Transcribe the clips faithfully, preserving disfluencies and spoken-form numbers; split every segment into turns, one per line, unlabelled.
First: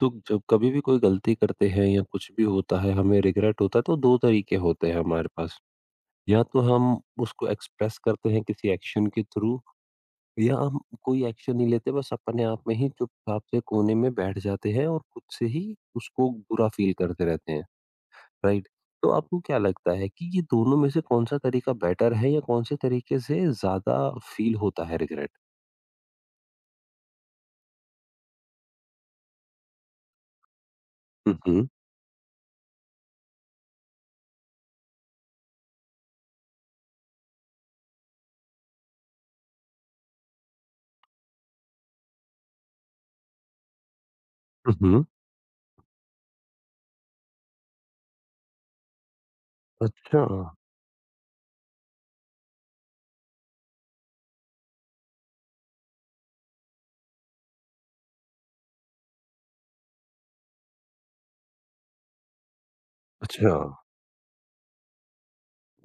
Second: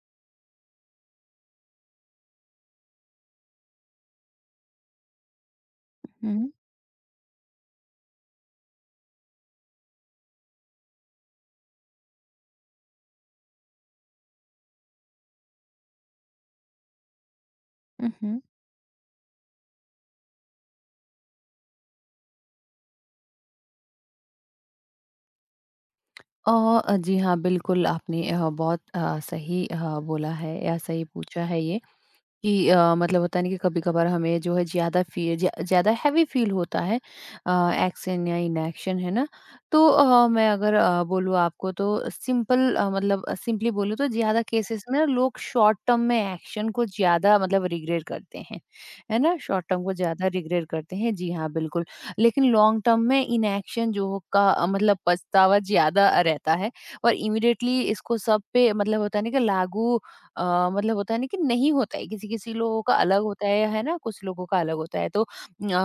तो जब कभी भी कोई गलती करते हैं या कुछ भी होता है हमें रिग्रेट होता है तो दो तरीके होते हैं हमारे पास। या
हुँ।
तो हम उसको एक्सप्रेस करते हैं किसी एक्शन के थ्रू या हम कोई एक्शन नहीं लेते बस अपने आप में ही चुपचाप से कोने में बैठ जाते हैं और खुद से ही उसको बुरा फ़ील करते रहते हैं,
हुँ, हुँ।
राइट? तो आपको क्या लगता है कि ये दोनों में से कौन-सा तरीका बेटर है या कौन से तरीके से ज़्यादा फ़ील होता है रिग्रेट?
अ, जी हाँ, बिल्कुल आपने अ, बहुत अ, सही अ, बोला है, या सही
हुँ,
पूछा है
हुँ।
ये। कि अ, मतलब होता है ना कि कभी-कभार हमें जो है ज़्यादा फ़ी ज ज़्यादा हैवी फ़ील होता है, अ, एक्शन या इनएक्शन, है ना? तो अ, मैं अगर अ, बोलूँ आपको तो सिंपल अ, मतलब सिंपली बोलूँ तो ज़्यादा
हुँ,
केसेस में
हुँ।
ना लोग शॉर्ट टर्म में एक्शन को ज़्यादा मतलब रिग्रेट करते हैं, है ना? शॉर्ट टर्म को
अच्छा,
ज़्यादा रिग्रेट करते हैं, जी हाँ, बिल्कुल। लेकिन लॉन्ग टर्म में इनएक्शन जो हो- का अ, मतलब पछतावा ज़्यादा रहता है, और इमीडिएटली इसको सब पे मतलब होता है ना कि लागू अ, मतलब होता है ना कि नहीं होता है, किसी किसी लोगों का अलग होता
अच्छा।
है है ना, कुछ लोगों का अलग होता है, तो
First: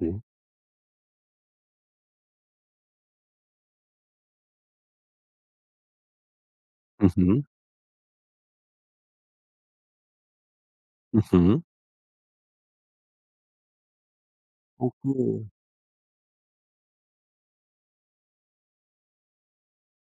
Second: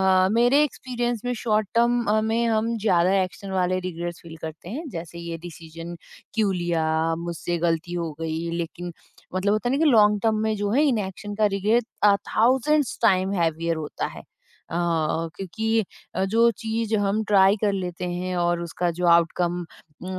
जी।
मेरे एक्सपीरियंस में शॉर्ट टर्म में हम ज्यादा एक्शन वाले रिग्रेट्स फील करते हैं, जैसे ये डिसीजन क्यों
हुँ,
लिया,
हुँ।
मुझसे गलती हो गई, लेकिन मतलब होता है ना कि लॉन्ग टर्म में जो है
हुँ,
इनएक्शन का
हुँ।
रिग्रेट थाउजेंड्स टाइम हैवियर होता है। अ,
ओके।
क्योंकि अ, जो चीज हम ट्राई कर लेते हैं और उसका जो आउटकम,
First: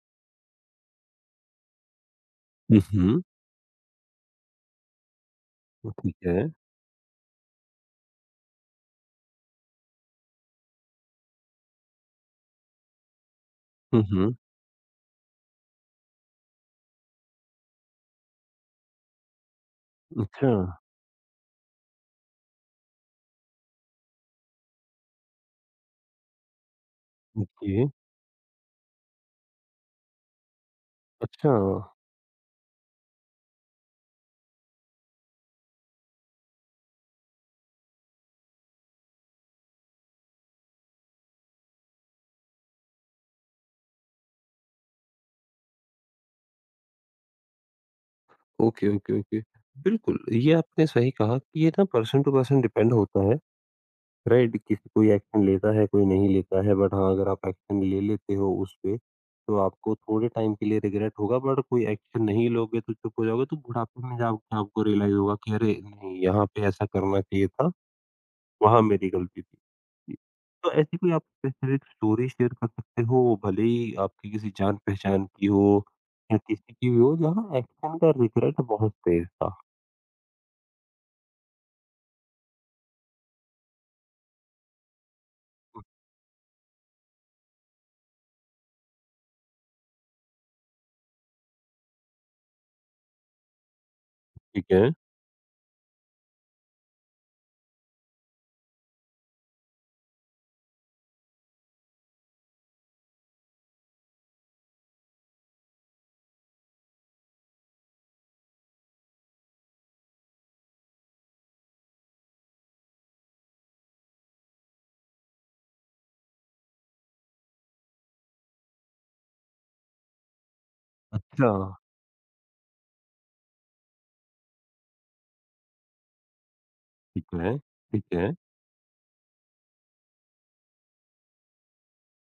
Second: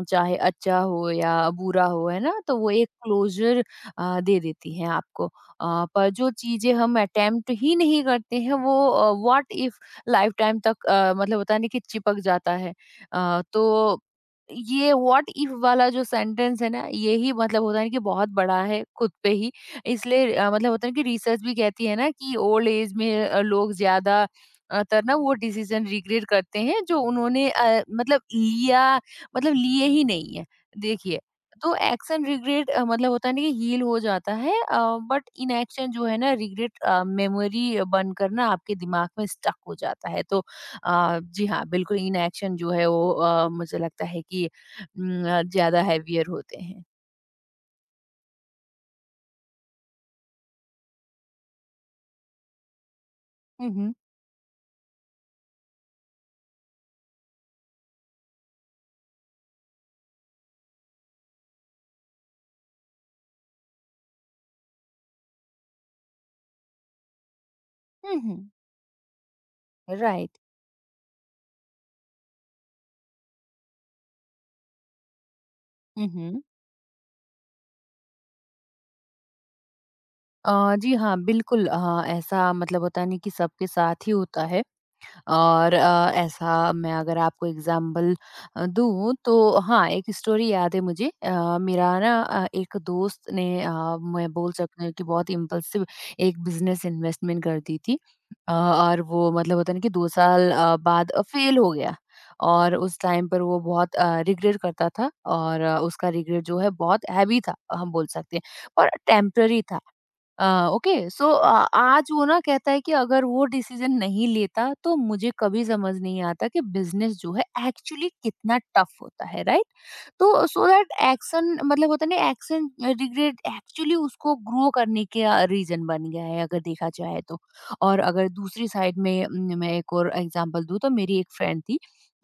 चाहे अच्छा हो या बुरा हो, है ना, तो वो
हुँ,
एक
हुँ।
क्लोजर अ, दे देती हैं आपको। अ, पर
ठीक
जो
है।
चीज़ें हम अटेम्प्ट ही नहीं करते हैं, वो अ, व्हाट इफ लाइफ टाइम तक अ, मतलब होता है ना कि चिपक जाता है। अ, तो
हुँ, हुँ।
ये व्हाट इफ वाला जो सेंटेंस है ना, यही मतलब होता है कि बहुत बड़ा है खुद पे ही। इसलिए
अच्छा,
अ, मतलब होता है कि रिसर्च भी कहती है ना कि ओल्ड एज में अ, लोग ज़्यादा अ, तर ना वो डिसीज़न रिग्रेट करते हैं जो उन्होंने अ,
ओके।
मतलब लिया मतलब लिए ही नहीं है। देखिए,
अच्छा,
तो एक्शन रिग्रेट अ, मतलब होता है ना कि हील हो जाता है, बट इनएक्शन जो है ना, रिग्रेट मेमोरी बनकर ना आपके दिमाग में स्टक हो जाता है, तो अ, जी हाँ, बिल्कुल इनएक्शन जो है वो, अ, मुझे लगता है कि न, अ, ज्यादा हैवियर होते हैं।
Okay, okay, okay. बिल्कुल, ये आपने सही कहा कि ये ना पर्सन टू पर्सन डिपेंड होता है,
हम्म,
राइट? किसी कोई एक्शन लेता है, कोई नहीं लेता है, बट हाँ, अगर आप एक्शन ले लेते हो उस पे, तो आपको थोड़े टाइम के लिए रिग्रेट होगा, बट कोई एक्शन नहीं लोगे तो चुप हो जाओगे, तो बुढ़ापे में जाके आपको रियलाइज़ होगा कि अरे! नहीं, यहाँ पे ऐसा करना चाहिए था।
हम्म,
वहाँ मेरी गलती थी। जी।
राइट,
तो ऐसी कोई आप स्पेसिफिक स्टोरी शेयर कर सकते हो, भले ही आपकी किसी जान-पहचान की हो या
हम्म।
किसी की भी हो, जहाँ एक्शन का रिग्रेट बहुत तेज़ था?
अ, जी हाँ, बिल्कुल। अ, ऐसा मतलब होता नहीं कि सबके साथ ही होता है, और अ, ऐसा मैं अगर आपको एग्जाम्पल अ, दूँ तो हाँ, एक स्टोरी याद है मुझे। अ, मेरा ना अ, एक दोस्त ने, अ, मैं बोल
ठीक है।
सकती हूँ कि बहुत इम्पल्सिव, एक बिज़नेस इन्वेस्टमेंट कर दी थी। अ, और वो मतलब होता है ना कि दो साल अ, बाद अ, फ़ेल हो गया, और उस टाइम पर वो बहुत अ, रिग्रेट करता था, और अ, उसका रिग्रेट जो है बहुत हैवी था, हम बोल सकते हैं, और टेम्पररी था। अ, ओके, सो अ, आज वो ना कहता है कि अगर वो डिसीजन नहीं लेता तो मुझे कभी समझ नहीं आता कि बिजनेस जो है एक्चुअली कितना टफ होता है, राइट? तो सो दैट
अच्छा,
एक्शन मतलब होता है ना, एक्शन रिग्रेट एक्चुअली उसको ग्रो करने का रीजन बन गया है, अगर देखा जाए
ठीक
तो।
है,
और
ठीक
अगर
है।
दूसरी साइड में न, मैं एक और एग्जांपल दूं तो मेरी एक फ्रेंड थी,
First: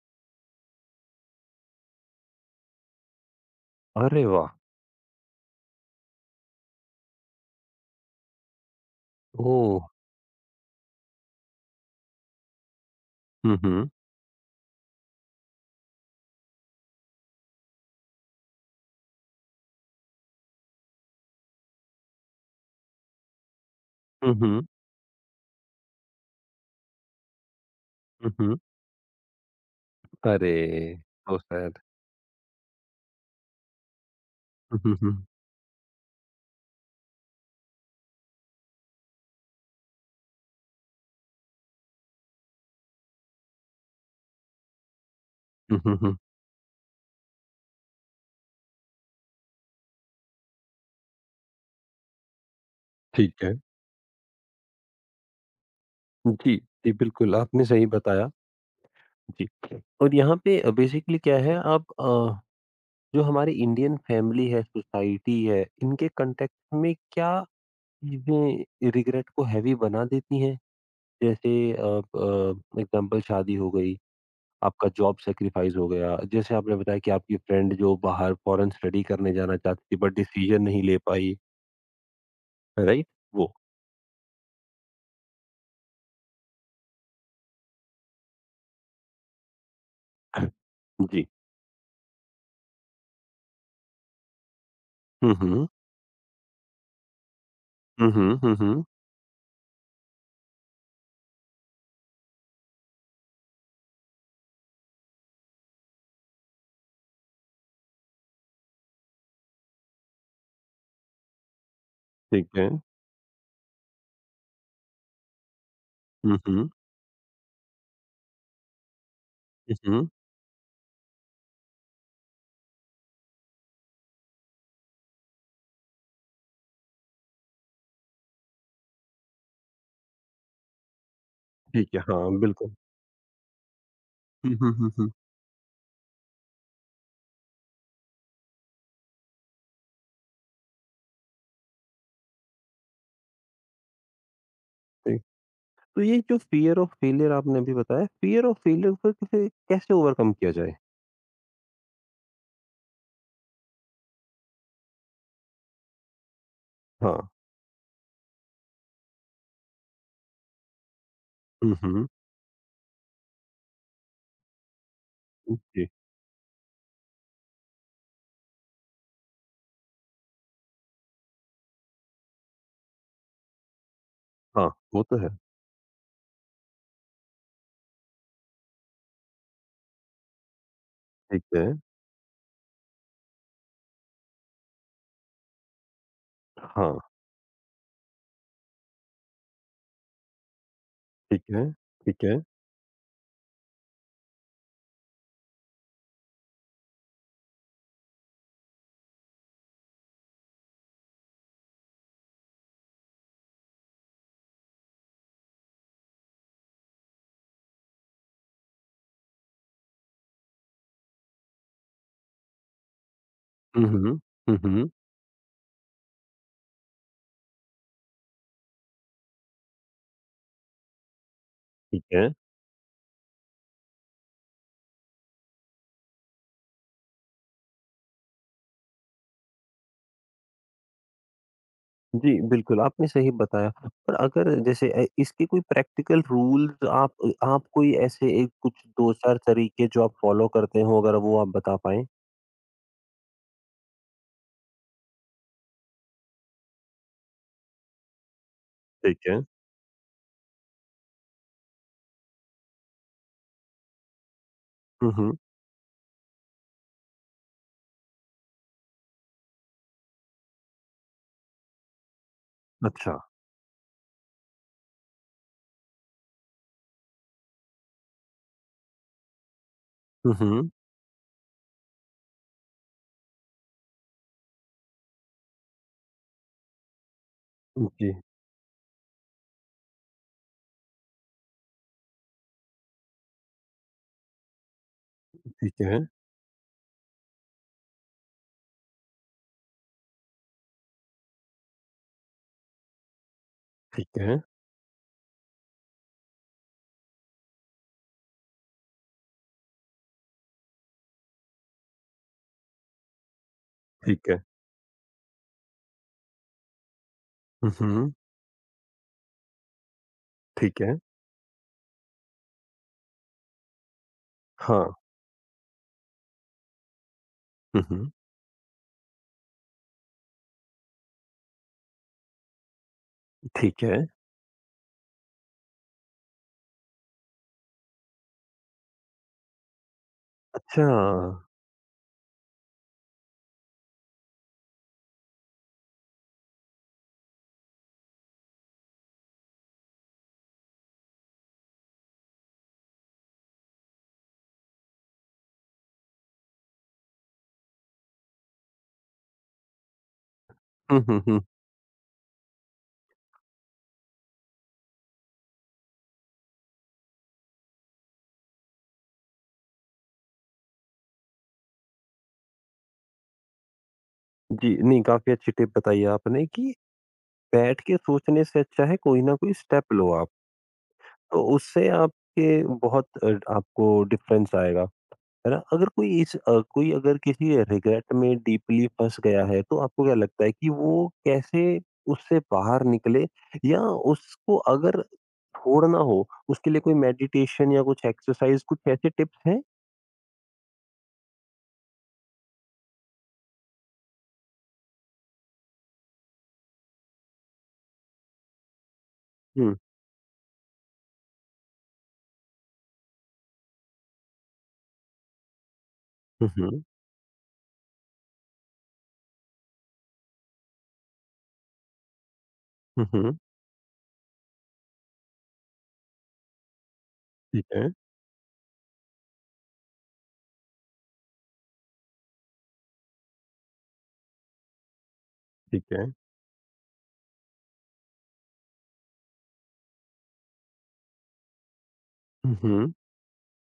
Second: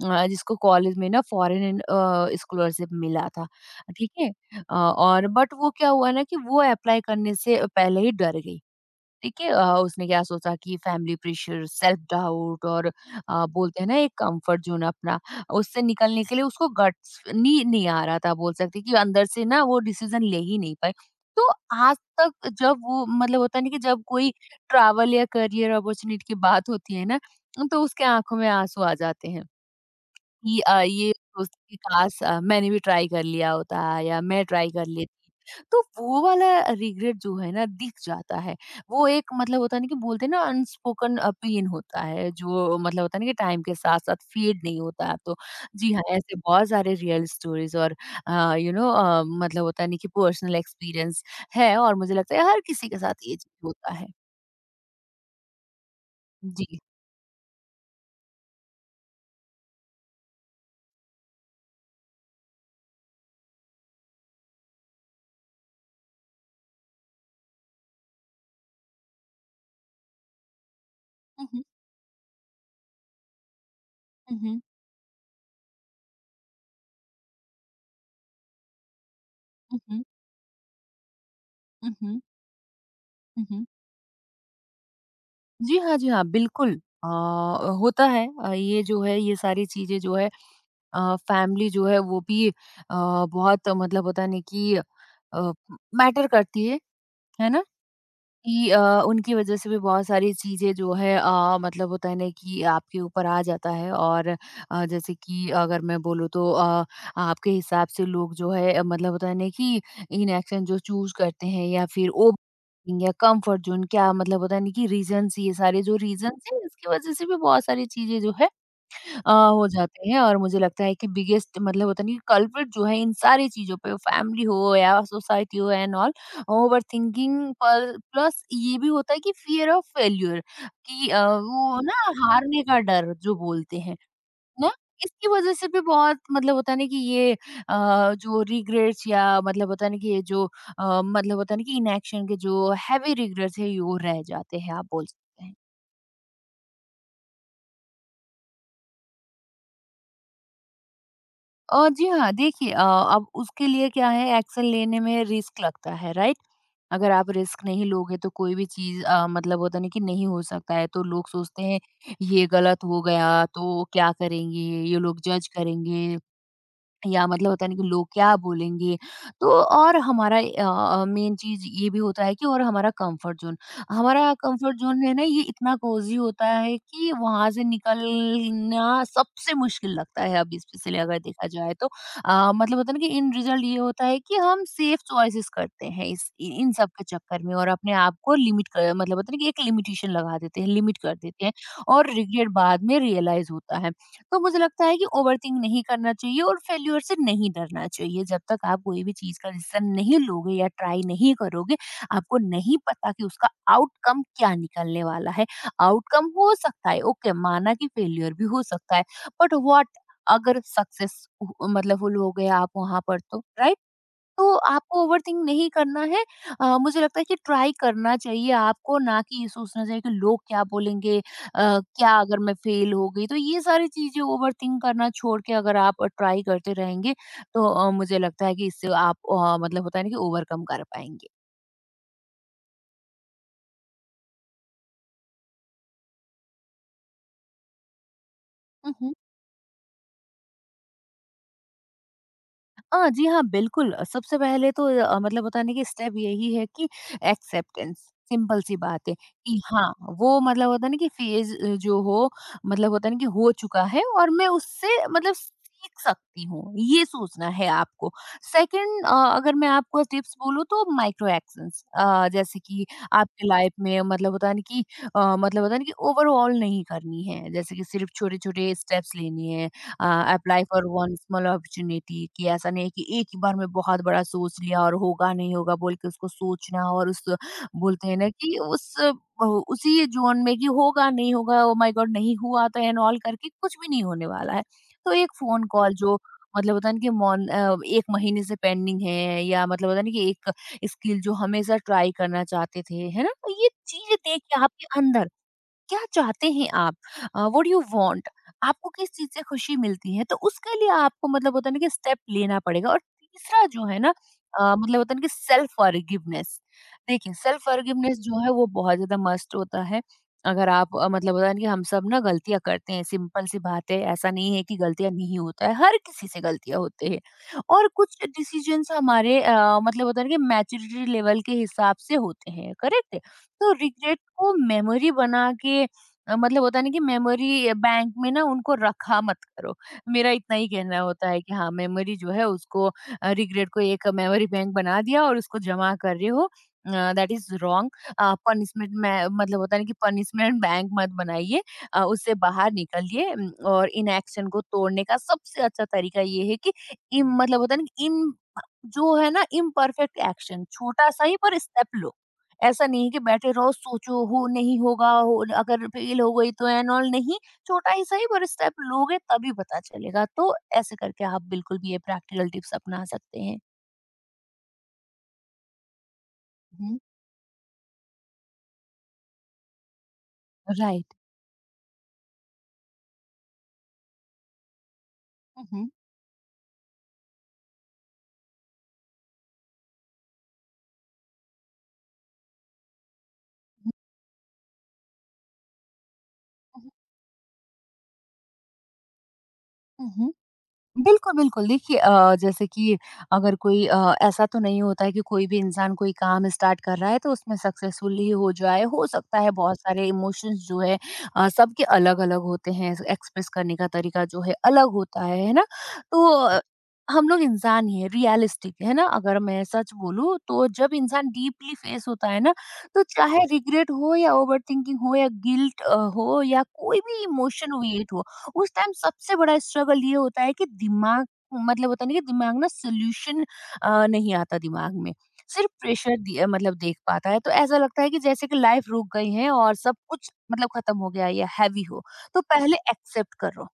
अ, जिसको कॉलेज में ना फॉरेन स्कॉलरशिप मिला था, ठीक
अरे
है।
वाह!
अ, और बट वो क्या हुआ ना कि वो अप्लाई करने से पहले ही डर गई। देखिए, अ,
ओह!
उसने क्या सोचा कि फैमिली प्रेशर, सेल्फ डाउट, और अ,
हुँ,
बोलते हैं
हुँ।
ना एक कम्फर्ट ज़ोन अपना, उससे निकलने के लिए उसको गट्स नी नहीं आ रहा था, बोल सकते हैं कि अंदर से ना वो डिसीज़न ले ही नहीं पाए। तो आज तक जब वो मतलब होता है ना कि जब कोई
हुँ, हुँ।
ट्रैवल या करियर अपॉर्च्युनिटी की बात होती है ना, तो उसके
हुँ,
आँखों में
हुँ।
आँसू आ जाते हैं। कि अ,
अरे!
ये
सो
सोचती कि
सैड।
काश अ, मैंने भी ट्राई कर लिया होता, या मैं ट्राई
हुँ,
कर
हुँ,
लेती।
हुँ।
तो वो वाला रिग्रेट जो है ना, दिख जाता है। वो एक मतलब होता है ना कि बोलते हैं ना, अनस्पोकन अ, पेन होता है, जो मतलब होता है ना कि टाइम के साथ-साथ फेड नहीं होता। तो
हुँ,
जी
हुँ,
हाँ,
हुँ।
ऐसे बहुत सारे रियल स्टोरीज़ और अ, यू नो अ, मतलब होता नहीं कि पर्सनल एक्सपीरियंस है, और मुझे लगता है हर किसी के साथ ये
ठीक है।
चीज़ होता है।
जी,
जी।
जी बिल्कुल, आपने सही बताया। जी। और यहाँ पे अ, बेसिकली क्या है आप अ जो हमारी इंडियन फैमिली है, सोसाइटी है, इनके कॉन्टेक्स्ट में क्या चीज़ें रिग्रेट को हेवी बना देती हैं?
हुँ,
जैसे
हुँ।
अ अ, एग्ज़ाम्पल शादी हो गई,
हुँ, हुँ।
आपका जॉब सैक्रिफाइस हो गया। जैसे आपने बताया कि आपकी फ्रेंड जो बाहर फॉरेन स्टडी करने जाना
हुँ,
चाहती थी
हुँ।
बट डिसीज़न नहीं ले पाई,
हुँ,
राइट? वो।
हुँ। जी हाँ, जी हाँ, बिल्कुल। अ, होता है। अ, ये जो है, ये सारी चीज़ें जो है, अ,
जी।
फैमिली जो है वो भी अ, बहुत मतलब होता है ना कि अ,
हुँ, हुँ।
मैटर करती है, है ना?
हुँ, हुँ, हुँ,
कि अ,
हुँ।
उनकी वजह से भी बहुत सारी चीज़ें जो है अ, मतलब होता है ना कि आपके ऊपर आ जाता है, और अ, जैसे कि अगर मैं बोलूँ तो अ, आपके हिसाब से लोग जो है अ, मतलब होता है ना कि इनएक्शन जो चूज़ करते हैं, या फिर ओ
ठीक है।
या कंफर्ट जोन, क्या मतलब होता है ना कि रीजंस, ये सारे जो
हुँ,
रीजंस है,
हुँ।
इसकी वजह से भी बहुत सारी चीज़ें जो है अ, हो
हुँ, हुँ।
जाते हैं, और मुझे लगता है कि बिगेस्ट मतलब होता नहीं, कल्प्रिट जो है इन सारी चीज़ों पे, फैमिली हो या सोसाइटी हो एंड ऑल, ओवरथिंकिंग पर प्लस ये भी होता है कि फियर ऑफ फेल्यूर, कि अ, वो
ठीक
ना
है, हाँ,
हारने
बिल्कुल।
का डर जो बोलते हैं
हुँ,
ना,
हुँ, हुँ, हुँ।
इसकी वजह से भी बहुत मतलब होता नहीं कि ये अ, जो रिग्रेट्स या मतलब होता नहीं कि ये जो अ, मतलब होता नहीं कि इनएक्शन के जो हैवी रिग्रेट्स है, ये वो रह जाते हैं, आप बोल
ठीक।
सकते हैं।
तो ये जो फ़ियर ऑफ़ फेलियर आपने अभी बताया, फ़ियर ऑफ़ फेलियर को कैसे कैसे ओवरकम किया जाए?
अ, जी हाँ, देखिए, अ, अब उसके लिए क्या है, एक्शन लेने में रिस्क लगता है, राइट? अगर
हाँ।
आप रिस्क नहीं लोगे तो कोई भी चीज़ अ, मतलब होता नहीं कि नहीं हो सकता है, तो लोग सोचते
हुँ,
हैं
हुँ।
ये गलत हो गया तो क्या करेंगे, ये लोग जज
जी।
करेंगे, या मतलब होता है ना कि लोग क्या बोलेंगे। तो और हमारा मेन चीज ये भी होता है कि और हमारा कंफर्ट जोन हमारा
हाँ,
कंफर्ट जोन
वो
है
तो
ना,
है।
ये इतना कोजी होता है कि वहां से निकलना सबसे मुश्किल लगता है, अब स्पेशली अगर
ठीक
देखा
है।
जाए तो। अ, मतलब होता है ना कि इन रिजल्ट ये होता है कि हम सेफ चॉइसेस करते हैं इस इन इन सब
हाँ,
के चक्कर में, और अपने आप को लिमिट कर मतलब होता है ना कि एक लिमिटेशन लगा देते हैं, लिमिट कर
ठीक
देते हैं,
है,
और
ठीक है।
रिग्रेट बाद में रियलाइज होता है। तो मुझे लगता है कि ओवरथिंक नहीं करना चाहिए और फेल्योर से नहीं डरना चाहिए, जब तक आप कोई भी चीज का डिसीजन नहीं लोगे या ट्राई नहीं करोगे, आपको नहीं पता कि उसका आउटकम क्या निकलने वाला है। आउटकम हो सकता है ओके, माना कि फेल्योर भी हो सकता है, बट व्हाट अगर सक्सेस मतलब फुल हो गया आप वहां पर तो, राइट?
हुँ, हुँ।
तो
हुँ, हुँ।
आपको ओवरथिंक नहीं करना है। अ, मुझे लगता है कि ट्राई करना चाहिए आपको, ना कि ये सोचना चाहिए कि लोग क्या बोलेंगे, अ,
ठीक
क्या
है।
अगर मैं फेल हो गई? तो ये सारी चीज़ें ओवरथिंक करना छोड़ के अगर आप ट्राई करते रहेंगे, तो अ, मुझे लगता है कि इससे आप अ, मतलब होता है ना कि ओवरकम कर पाएँगे।
जी, बिल्कुल, आपने सही बताया। पर अगर जैसे अ, इसके कोई प्रैक्टिकल रूल्स आप अ, आप कोई ऐसे एक कुछ दो चार तरीके जो आप फ़ॉलो करते हो अगर वो आप बता पाएँ?
अ, जी हाँ, बिल्कुल। अ, सबसे पहले तो अ, मतलब बताने की स्टेप यही है कि एक्सेप्टेंस, सिंपल सी बात है
ठीक है।
कि हाँ, वो मतलब होता है ना कि फ़ेज़ अ, जो हो मतलब होता है ना कि हो चुका है, और मैं उससे
हुँ,
मतलब
हुँ।
सीख सकती हूँ, ये सोचना है आपको। सेकंड, अ, अगर मैं आपको टिप्स बोलूँ तो माइक्रो एक्शंस, अ, जैसे कि
अच्छा।
आपकी लाइफ़ में मतलब होता है ना कि अ, मतलब होता है ना कि ओवरऑल नहीं करनी है। जैसे कि सिर्फ़ छोटे-छोटे स्टेप्स लेने हैं।
Hmm,
apply
hmm.
For one small opportunity, कि ऐसा नहीं है कि एक ही बार में बहुत बड़ा सोच लिया और होगा नहीं होगा बोल के उसको सोचना, और उस बोलते
जी,
हैं ना कि उस वो उसी जोन में कि होगा नहीं होगा, ओ माय गॉड नहीं हुआ तो एंड ऑल करके कुछ भी नहीं होने वाला है। तो एक फोन
ठीक
कॉल
है,
जो मतलब होता है ना कि मॉन अ, एक महीने से पेंडिंग है, या मतलब होता है ना कि एक स्किल जो हमेशा ट्राई करना चाहते थे, है ना, तो ये चीजें
ठीक है,
देख के आपके अंदर क्या चाहते हैं आप? अ, व्हाट डू यू वांट? आपको किस चीज़ से खुशी मिलती है? तो उसके लिए आपको मतलब होता है ना कि स्टेप लेना पड़ेगा। और तीसरा जो है ना,
ठीक है।
अ, मतलब होता है ना कि सेल्फ फॉरगिवनेस। देखिए, सेल्फ
हुँ, हुँ।
फॉरगिवनेस जो है वो बहुत ज़्यादा मस्ट होता है। अगर
ठीक
आप
है।
अ, मतलब होता है ना कि हम सब ना गलतियाँ करते हैं, सिंपल सी बात है। ऐसा नहीं है कि
हाँ।
गलतियाँ नहीं होता है, हर किसी से गलतियाँ होती हैं,
हुँ,
और
हुँ।
कुछ डिसीजंस हमारे अ, मतलब होता है ना कि मैच्योरिटी लेवल के हिसाब से होते हैं, करेक्ट है? तो
ठीक है।
रिग्रेट को मेमोरी बना के अ, मतलब होता है ना कि मेमोरी बैंक में ना उनको रखा मत करो। मेरा इतना ही
अच्छा।
कहना होता है कि हाँ, मेमोरी जो है उसको अ, रिग्रेट को एक मेमोरी बैंक बना दिया और उसको जमा कर रहे हो अ, दैट इज़ रॉन्ग। अ, पनिशमेंट में मतलब होता है ना कि पनिशमेंट बैंक मत बनाइए। अ, उससे बाहर निकलिए। उम, और इनएक्शन को तोड़ने का सबसे अच्छा तरीका ये है कि इम मतलब होता है ना कि इम जो है ना इम्परफेक्ट एक्शन
हुँ, हुँ,
छोटा-सा ही
हुँ।
पर स्टेप लो। ऐसा नहीं है कि बैठे रहो सोचो हो नहीं होगा हो, अगर फेल हो गई तो एंड ऑल नहीं। छोटा ही सही पर स्टेप लोगे तभी पता चलेगा। तो ऐसे करके आप बिल्कुल भी ये प्रैक्टिकल टिप्स अपना सकते हैं।
जी, नहीं काफ़ी अच्छी टिप बताई आपने कि
राइट। हम्म।
बैठ के सोचने से अच्छा है कोई ना कोई स्टेप लो आप।
राइट।
तो उससे आपके बहुत अ, आपको डिफरेंस आएगा, है ना? अगर
हम्म।
कोई इस अ, कोई अगर किसी रिग्रेट में डीपली फँस गया है तो आपको क्या लगता है कि वो कैसे उससे बाहर निकले या उसको अगर छोड़ना हो उसके लिए
हम्म।
कोई मेडिटेशन या कुछ एक्सरसाइज़ कुछ ऐसे टिप्स हैं?
हम्म। बिल्कुल, बिल्कुल। देखिए, अ, जैसे कि अगर कोई अ, ऐसा तो नहीं होता है कि कोई भी इंसान कोई काम स्टार्ट कर रहा है तो उसमें सक्सेसफुल ही हो जाए। हो सकता है
हुँ।
बहुत सारे इमोशंस जो है अ, सबके अलग-अलग होते हैं, एक्सप्रेस करने का तरीका जो है अलग होता है, है ना? तो
हुँ,
अ,
हुँ।
हम लोग इंसान ही हैं, रियलिस्टिक, है ना? अगर मैं सच बोलूँ तो जब इंसान डीपली फेस होता है ना, तो
हुँ, हुँ।
चाहे रिग्रेट हो या ओवरथिंकिंग हो या गिल्ट अ, हो या कोई भी
ठीक
इमोशन
है,
वेट हो। उस टाइम सबसे बड़ा स्ट्रगल ये होता है कि दिमाग मतलब होता नहीं कि दिमाग ना सोल्यूशन नहीं आता दिमाग में, सिर्फ
ठीक है।
प्रेशर दिया मतलब देख पाता है। तो ऐसा लगता है कि जैसे कि लाइफ रुक गई है और सब कुछ मतलब खत्म हो गया है या हैवी हो। तो
हुँ,
पहले
हुँ।
एक्सेप्ट करो।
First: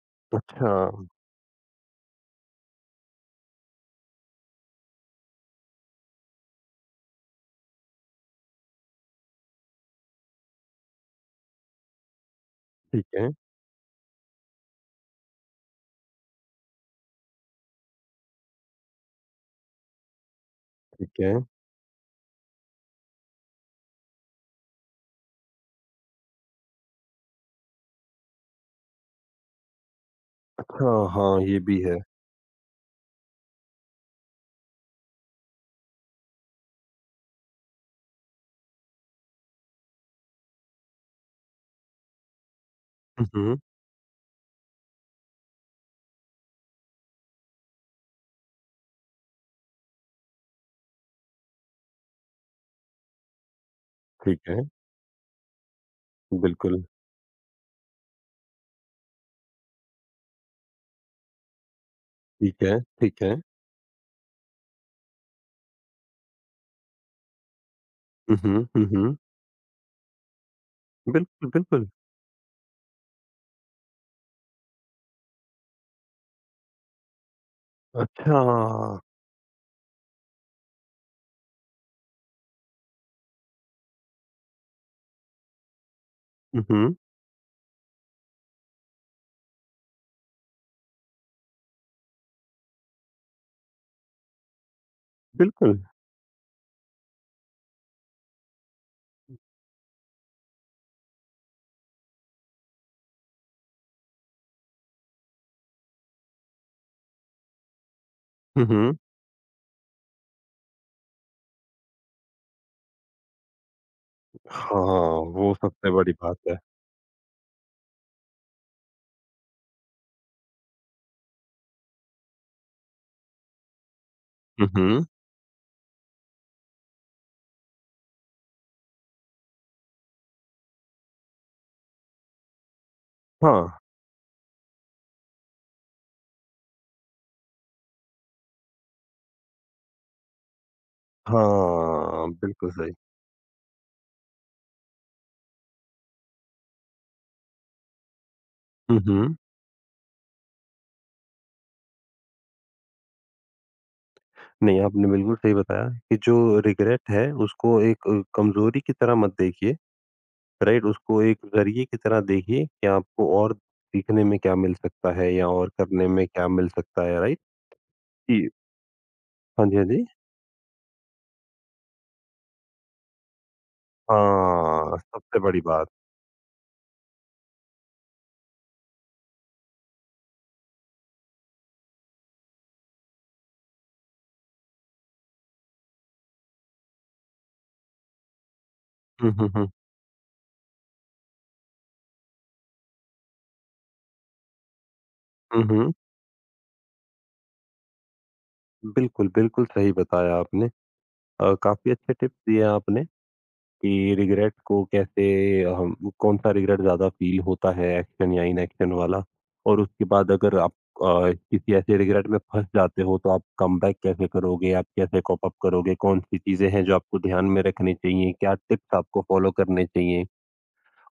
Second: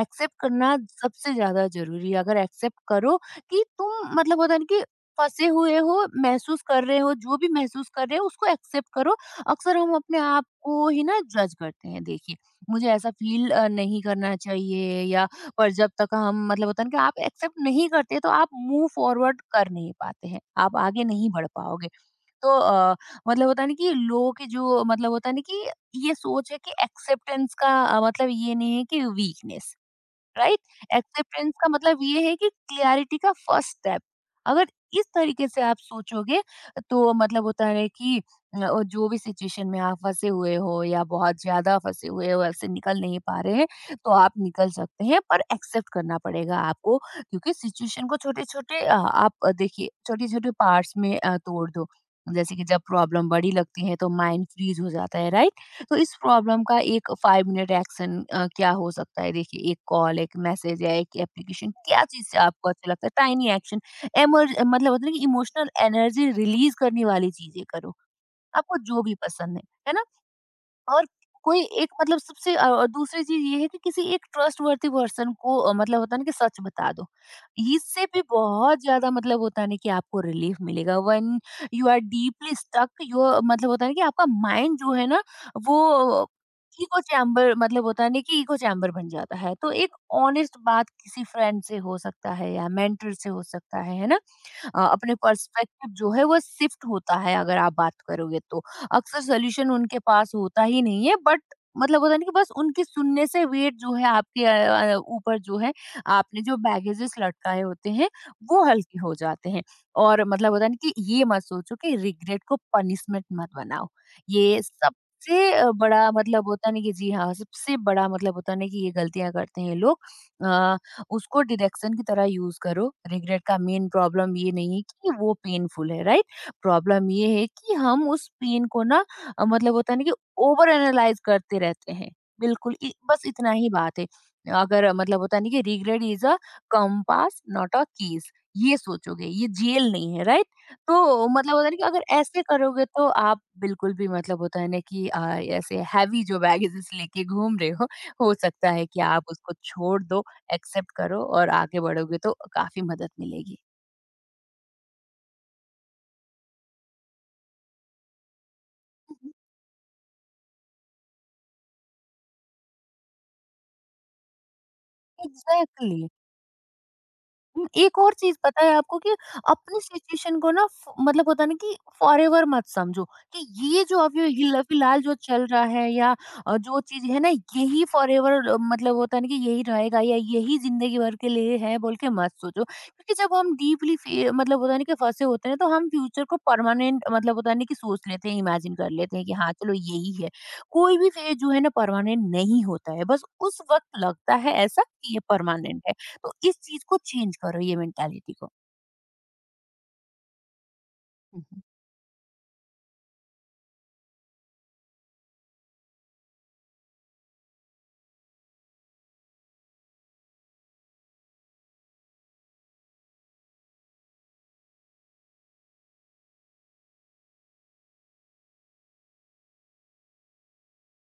एक्सेप्ट
अच्छा,
करना सबसे ज्यादा जरूरी है। अगर एक्सेप्ट करो कि तुम मतलब होता है ना कि फंसे हुए हो, महसूस कर रहे हो, जो भी महसूस कर रहे हो उसको एक्सेप्ट करो। अक्सर हम अपने आप को ही ना जज करते हैं। देखिए, मुझे
ठीक
ऐसा
है,
फ़ील अ, नहीं करना चाहिए या, पर जब तक हम मतलब होता है ना कि आप एक्सेप्ट नहीं करते तो आप मूव फॉरवर्ड कर नहीं पाते हैं, आप आगे
ठीक
नहीं
है।
बढ़ पाओगे। तो अ, मतलब होता है ना कि लोगों की जो मतलब होता है ना कि ये सोच है कि एक्सेप्टेंस का अ, मतलब ये नहीं है कि वीकनेस। राइट।
अच्छा, हाँ,
एक्सेप्टेंस
ये
का
भी है।
मतलब ये है कि क्लियरिटी का फर्स्ट स्टेप। अगर इस तरीके से आप सोचोगे तो मतलब होता है कि अ, और जो भी सिचुएशन में आप फंसे हुए हो या बहुत ज्यादा फंसे हुए हो ऐसे निकल नहीं
हुँ,
पा रहे
हुँ,
हैं तो आप निकल सकते हैं, पर एक्सेप्ट करना पड़ेगा आपको। क्योंकि सिचुएशन को छोटे छोटे आप अ, देखिए छोटे छोटे पार्ट्स में अ, तोड़ दो। जैसे कि जब प्रॉब्लम बड़ी लगती है तो
ठीक
माइंड
है,
फ्रीज हो जाता है, राइट। तो इस प्रॉब्लम का
बिल्कुल,
एक पाँच मिनट एक्शन अ, क्या हो सकता है? देखिए, एक कॉल, एक मैसेज या एक एप्लीकेशन, क्या चीज़ से
ठीक
आपको
है,
अच्छा लगता है?
ठीक है।
Tiny action. एमर मतलब होता है ना कि इमोशनल एनर्जी रिलीज़ करने वाली चीज़ें करो,
हुँ, हुँ,
आपको
हुँ,
जो भी
हुँ।
पसंद है। है ना? और
बिल्कुल,
कोई
बिल्कुल।
एक मतलब सबसे अ, और दूसरी चीज ये है कि किसी एक ट्रस्टवर्थी पर्सन को अ, मतलब होता है ना कि सच बता दो। इससे भी
अच्छा,
बहुत ज़्यादा मतलब होता है ना कि आपको रिलीफ मिलेगा। When you are deeply stuck your मतलब होता है ना कि आपका माइंड जो है ना वो
हुँ, हुँ,
इको चैम्बर मतलब होता है ना कि इको चैम्बर बन जाता है। तो एक ऑनेस्ट बात किसी फ्रेंड से हो सकता है या मेंटर से हो सकता है, है ना? अ, अपने
बिल्कुल।
पर्सपेक्टिव जो है वो शिफ्ट होता है अगर आप बात करोगे तो। अक्सर सॉल्यूशन उनके पास होता ही नहीं है, बट मतलब होता है ना कि बस उनके सुनने से वेट जो है आपके अ, अ, ऊपर जो है आपने जो बैगेजेस लटकाए होते हैं
हुँ,
वो
हुँ।
हल्के हो जाते हैं। और मतलब होता है ना कि ये मत सोचो कि रिग्रेट को पनिशमेंट मत बनाओ। ये
हाँ,
सबसे
वो
अ,
सबसे
बड़ा
बड़ी बात
मतलब
है।
होता है ना कि जी हाँ, सबसे बड़ा मतलब होता है ना कि ये गलतियाँ करते हैं लोग। अ उसको डिडक्शन की तरह यूज करो। रिग्रेट का मेन प्रॉब्लम ये
हुँ,
नहीं है
हुँ।
कि वो पेनफुल है, राइट। प्रॉब्लम ये है कि हम उस पेन को ना अ, मतलब होता है ना कि ओवर एनालाइज करते रहते हैं। बिल्कुल इ- बस इतना ही
हाँ,
बात है। अगर मतलब होता नहीं कि regret is a compass not a keys ये सोचोगे, ये जेल नहीं है, राइट। तो मतलब होता है ना कि अगर
हाँ,
ऐसे
बिल्कुल
करोगे
सही।
तो आप बिल्कुल भी मतलब होता है ना कि आ, ऐसे हैवी जो बैगेजेस लेके घूम रहे हो हो सकता है
हुँ,
कि आप
हुँ।
उसको छोड़ दो। एक्सेप्ट करो और आगे बढ़ोगे तो काफ़ी मदद मिलेगी।
नहीं, आपने बिल्कुल सही बताया कि जो रिग्रेट है उसको एक अ, कमज़ोरी की तरह
हुँ, हुँ।
मत देखिए राइट, उसको एक ज़रिए की तरह देखिए कि आपको और सीखने में क्या मिल सकता है या और करने
एग्ज़ैक्टली।
में क्या मिल सकता है, राइट?
हुँ, एक और चीज़
जी।
पता है आपको कि
हाँ जी,
अपनी
हाँ जी।
सिचुएशन को ना फ मतलब होता है ना कि फॉरएवर मत समझो कि ये जो अभी हिल
हाँ,
फिलहाल जो
सबसे
चल
बड़ी
रहा
बात।
है या अ, जो चीज़ है ना यही फॉरएवर मतलब होता है ना कि यही रहेगा या यही ज़िंदगी भर के लिए है बोल के मत सोचो। क्योंकि जब हम डीपली फे मतलब होता है ना कि फँसे होते हैं तो हम फ्यूचर को परमानेंट मतलब होता है ना कि सोच लेते हैं, इमेजिन कर लेते हैं
हुँ,
कि
हुँ,
हाँ,
हुँ।
चलो यही है। कोई भी फेज़ जो है ना परमानेंट नहीं होता है, बस उस वक़्त लगता है ऐसा कि ये
हुँ,
परमानेंट
हुँ।
है। तो इस चीज को चेंज करो, ये मेंटालिटी को।
बिल्कुल, बिल्कुल सही बताया आपने। अ,
हम्म,
काफ़ी अच्छे टिप्स दिए आपने। कि रिग्रेट को कैसे हम कौन सा रिग्रेट ज़्यादा फ़ील होता है एक्शन या इनएक्शन वाला? और उसके बाद अगर आप अ, किसी ऐसे रिग्रेट में फँस जाते हो तो आप कमबैक कैसे करोगे? आप कैसे कॉप अप करोगे? कौन-सी चीज़ें हैं जो आपको ध्यान में रखनी चाहिए? क्या टिप्स आपको फ़ॉलो करने चाहिए?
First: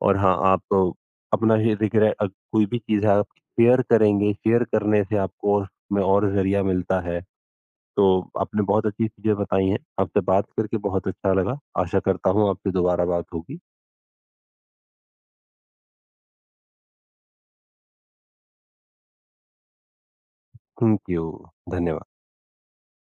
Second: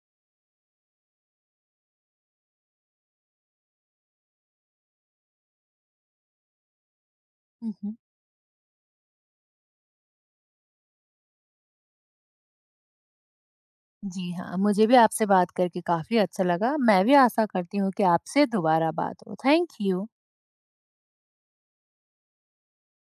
और हाँ, आप अ, अपना ये रिग्रे अ, कोई भी चीज़ है आप शेयर करेंगे, शेयर करने से आपको उसमें और ज़रिया मिलता है।
हम्म।
तो आपने बहुत अच्छी चीज़ें बताई हैं। आपसे बात करके बहुत अच्छा लगा। आशा करता हूँ आपसे दोबारा बात होगी।
जी हाँ, मुझे भी आपसे बात करके काफी अच्छा लगा। मैं भी आशा करती हूँ कि आपसे दोबारा बात हो। Thank you.
थैंक यू धन्यवाद।